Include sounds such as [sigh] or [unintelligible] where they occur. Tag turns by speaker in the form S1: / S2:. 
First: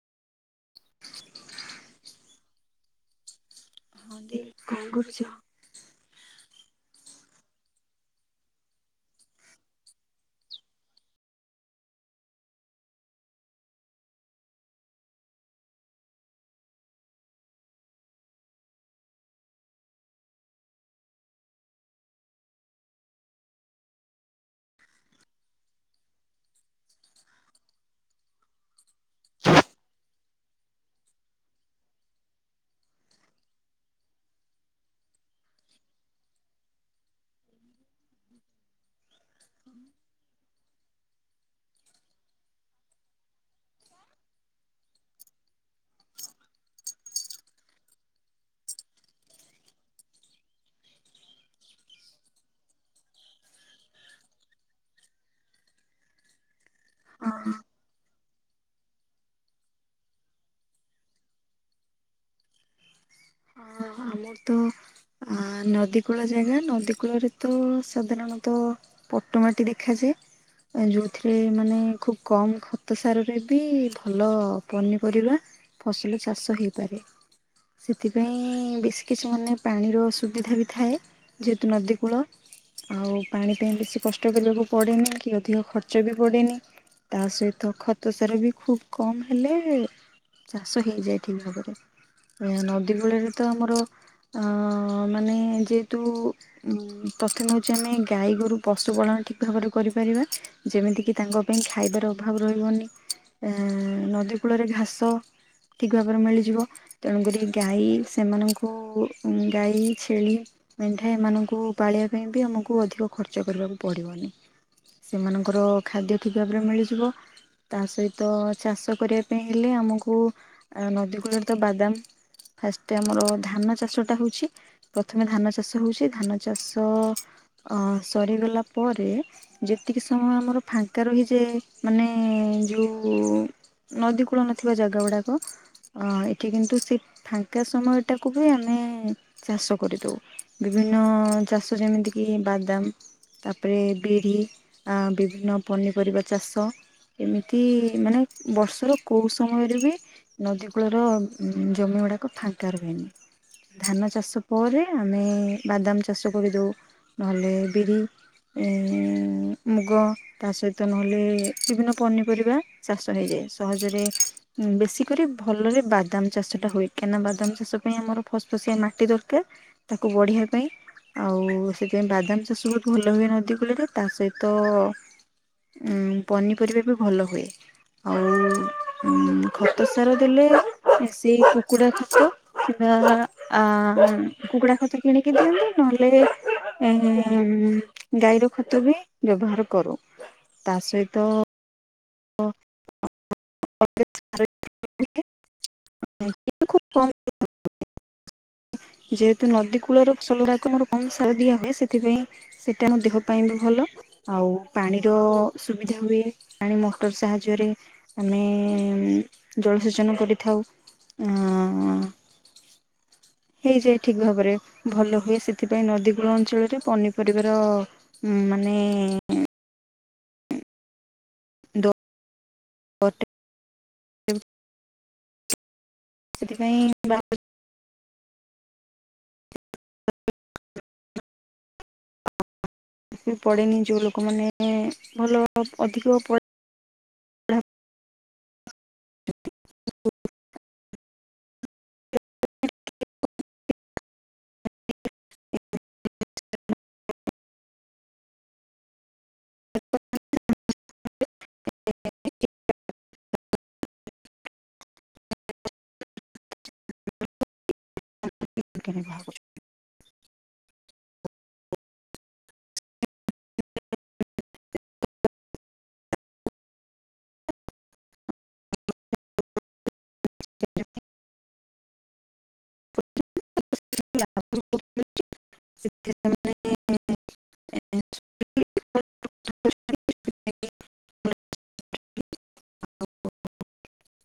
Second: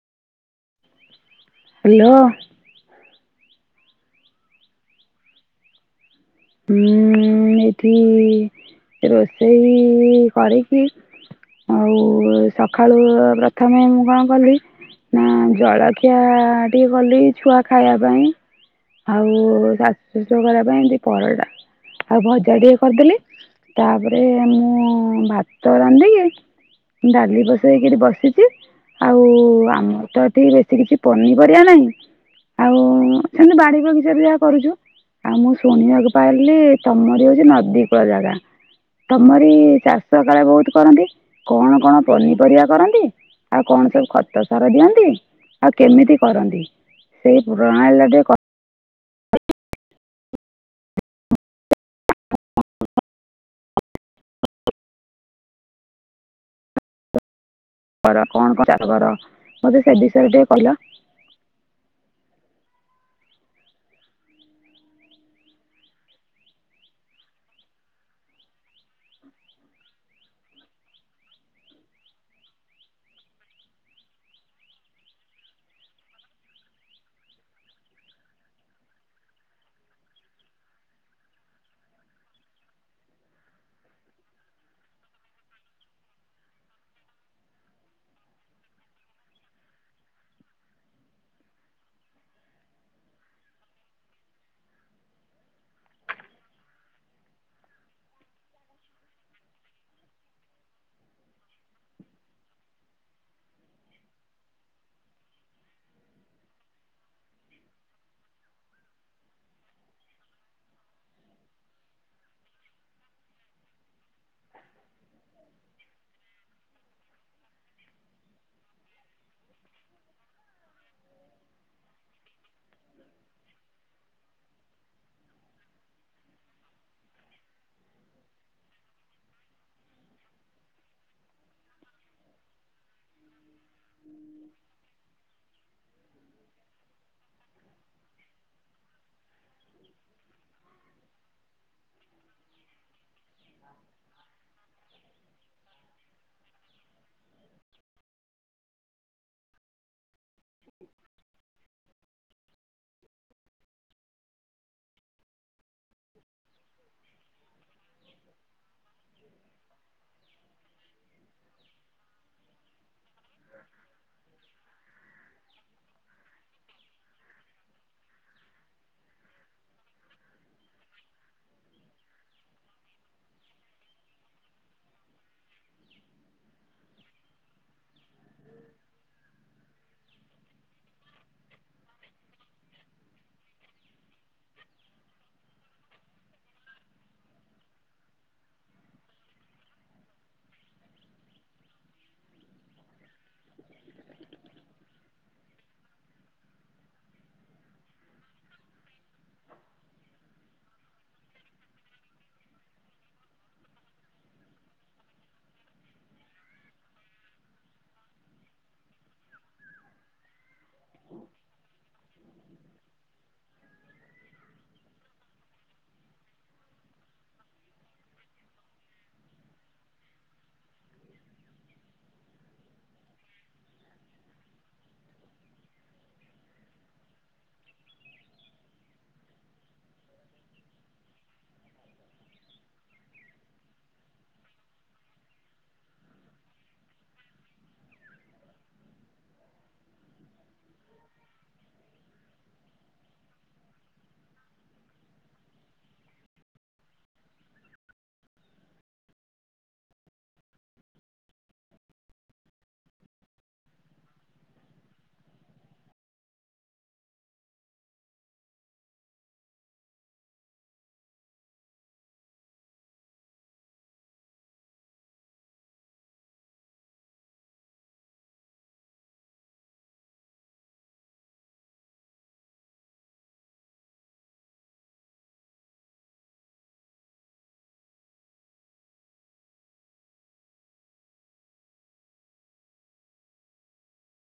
S1: Hello.
S2: ହଁ [inaudible] କଣ କରୁଛ?
S1: ହଁ ଏଠି ରୋଷେଇ କରିକି ଆଉ ସକାଳୁ ପ୍ରଥମେ ମୁଁ କଣ କଲି ନା ଜଳଖିଆ ଟିକେ କଲି ଛୁଆ ଖାଇବା ପାଇଁ। ଆଉ [inaudible] କରିବା ପାଇଁ କି ପରଟା। ଆଉ ଭଜା ଟିକେ କରିଦେଲି ତାପରେ ମୁଁ ଭାତ ରାନ୍ଧି ଡାଲି ବସେଇକିରି ବସିଛି। ଆଉ ଆମର ତ ଏଠି ବେଶୀ କିଛି ପନିପରିବା ନାହିଁ। ଆଉ ସେମିତି ବାଡି ବଗିଚା ବି ଯାହା କରୁଛୁ। ଆଉ ମୁଁ ଶୁଣିବାକୁ ପାଇଲିି ତମରି ହେଉଛି ନଦୀ କୂଳ ଜାଗା ତମରି ଚାଷ କାଳେ ବହୁତ କରନ୍ତି କଣ କଣ ପନିପରିବା କରନ୍ତି? ଆଉ କଣ ସବୁ ଖତ ସାର ଦିଅନ୍ତି? ଆଉ କେମିତି କରନ୍ତି ସେଇ ପୁୁରଣା [inaudible] [unintelligible]
S2: ହଁ।
S1: କଣ କଣ ଚାଷ କର ମତେ ସେ ବିଷୟରେ ଟିକେ କହିଲ।
S2: ଆମର ତ ଆ ନଦୀ କୂଳ ଜାଗା ନଦୀ କୂଳରେ ତ ସାଧାରଣତଃ ପଟୁ ମାଟି ଦେଖାଯାଏ। ଯୋଉଥିରେ ମାନେ ଖୁବ କମ ଖତ ସାରରେ ବି ଭଲ ପନିପରିବା ଫସଲ ଚାଷ ହେଇପାରେ ସେଥିପାଇଁ ବେଶୀ କିଛି ମାନେ ପାଣିର ସୁୁବିଧା ବି ଥାଏ। ଯେହେତୁ ନଦୀ କୂଳ। ଆଉ ପାଣି ପାଇଁ ବେଶୀ କଷ୍ଟ କରିବାକୁ ପଡ଼େନି କି ଅଧିକ ଖର୍ଚ୍ଚ ବି ପଡ଼େନି। ତା ସହିତ ଖତ ସାରା ବି ଖୁବ କମ୍ ହେଲେ ଚାଷ ହେଇଯାଏ ଠିକ ଭାବରେ ନ ଦୀପଳିରେ ତ ଆମର ଆ ମାନେ ଯେହେତୁ ପ୍ରଥମ ହେଉଛି ଆମେ ଆମେ ଗାଈ ଗୋରୁ ପଶୁ ପାଳନ ଠିକ ଭାବରେ କରିପାରିବା। ଯେମିତି କିି ତାଙ୍କ ପାଇଁ ଖାଇବାର ଅଭାବ ରହିବନି। ଏ ନଦୀ କୂଳରେ ଘାସ ଠିକ ଭାବରେ ମିଳିଯିବ ତେଣୁକରି ଗାଈ ସେମାନଙ୍କୁ ଉଁ ଗାଈ ଛେଳି ମେଣ୍ଢା ଏମାନଙ୍କୁ ପାଳିବା ପାଇଁ ବି ଆମ ଆମକୁ ଅଧିକ ଖର୍ଚ୍ଚ କରିବାକୁ ପଡ଼ିବନି। ସେମାନଙ୍କର ଖାଦ୍ୟ ଠିକ୍ ଭାବରେ ମିଳିଯିବ। ତା ସହିତ ଚାଷ କରିବା ପାଇଁ ହେଲେ ଆମକୁ ନଦୀ କୂଳରେ ତ ବାଦାମ ଫାଷ୍ଟ ଆମର ଧାନ ଚାଷ ଟା ହଉଛି ପ୍ରଥମେ ଧାନ ଚାଷ ହଉଛି ଧାନ ଚାଷ ଅ ସରିଗଲା ପରେ ଯେତିକି ସମୟ ଆମର ଫାଙ୍କା ରହିଯାଏ ମାନେ ଯୋଉ ନଦୀକୂଳ ନଥିବା ଜାଗା ଗୁଡାକ ଅ ଏଠି କିନ୍ତୁ ସେ ଫାଙ୍କା ସମୟଟାକୁ ବି ଆମେ ଚାଷ କରିଦେଉ ବିଭିନ୍ନ ଚାଷ ଯେମିତି କି ଇଏ ବାଦାମ ତାପରେ ବିରି ବିଭିନ୍ନ ପନିପରିବା ଚାଷ ଏମିତି ମାନେ ବର୍ଷର କୋଉ ସମୟରେ ବି ନଦୀ କୂଳର ଜମି ଗୁଡାକ ଫାଙ୍କା ରୁହେନି। ଧାନ ଚାଷ ପରେ ଆମେ ବାଦାମ ଚାଷ କରିଦେଉ ନହେଲେ ବିରି ଏ ମୁଗ ତା ସହିତ ନହେଲେ ବିଭିନ୍ନ ପନିପରିବା ଚାଷ ହେଇଯାଏ। ସହଜରେ ବେଶୀ କରି ଭଲରେ ବାଦାମ ଚାଷ ଟା ହୁଏ। କାଇଁ ନା ବାଦାମ ଚାଷ ପାଇଁ ଆମର ଫସଫସିଆ ମାଟି ଦରକାର ତାକୁ ବଢିଆ ପାଇଁ ଆଉ ସେଥିପାଇଁ ବାଦାମ ଚାଷ ବହୁତ ଭଲ ହୁଏ ନଦୀ କୂଳରେ ତା ସହିତ ଉଁ ପନିପରିବା ବି ଭଲ ହୁଏ। ଆଉ ଖତ ସାର ଦେଲେ ସେ କୁକୁଡା ଖତ କି ବା ଆମର ଆ କୁକୁଡା ଖତ କିଣିକି ଦିଅନ୍ତି ନହେଲେ ଗାଈର ଖତ ବି ବ୍ୟବହାର କରୁ। ତା ସହିତ [inaudible] [unintelligible] ଯେହେତୁ ନଦୀ କୂଳରୁ [inaudible] ଭଲ ସାର ଦିଆ ହୁଏ ସେଥିପାଇଁ ସେଇଟା ଆମ ଦେହ ପାଇଁ ବି ଭଲ। ଆଉ ପାଣିର ସୁବିଧା ହୁଏ ପାଣି ମ କ୍ଟର ସାହାଯ୍ୟରେ ଆମେ ଜଳସେଚନ କରିଥାଉ। ଅଁ ହେଇଯାଏ ଠିକ୍ ଭାବରେ ଭଲ ହୁଏ ସେଥିପାଇଁ ନଦୀକୂଳ ଅଞ୍ଚଳରେ ପନିପରିବାର ମାନେ [inaudible] ସେଥିପାଇଁ ବା [inaudible] ବି ପଡେନି ଯେଉଁ ଲୋକମାନେ ଭଲ ଅଧିକ ପ [inaudible] [inaudible] [inaudible] [inaudible] [inaudible] [inaudible] [inaudible] [inaudible] [inaudible] [inaudible]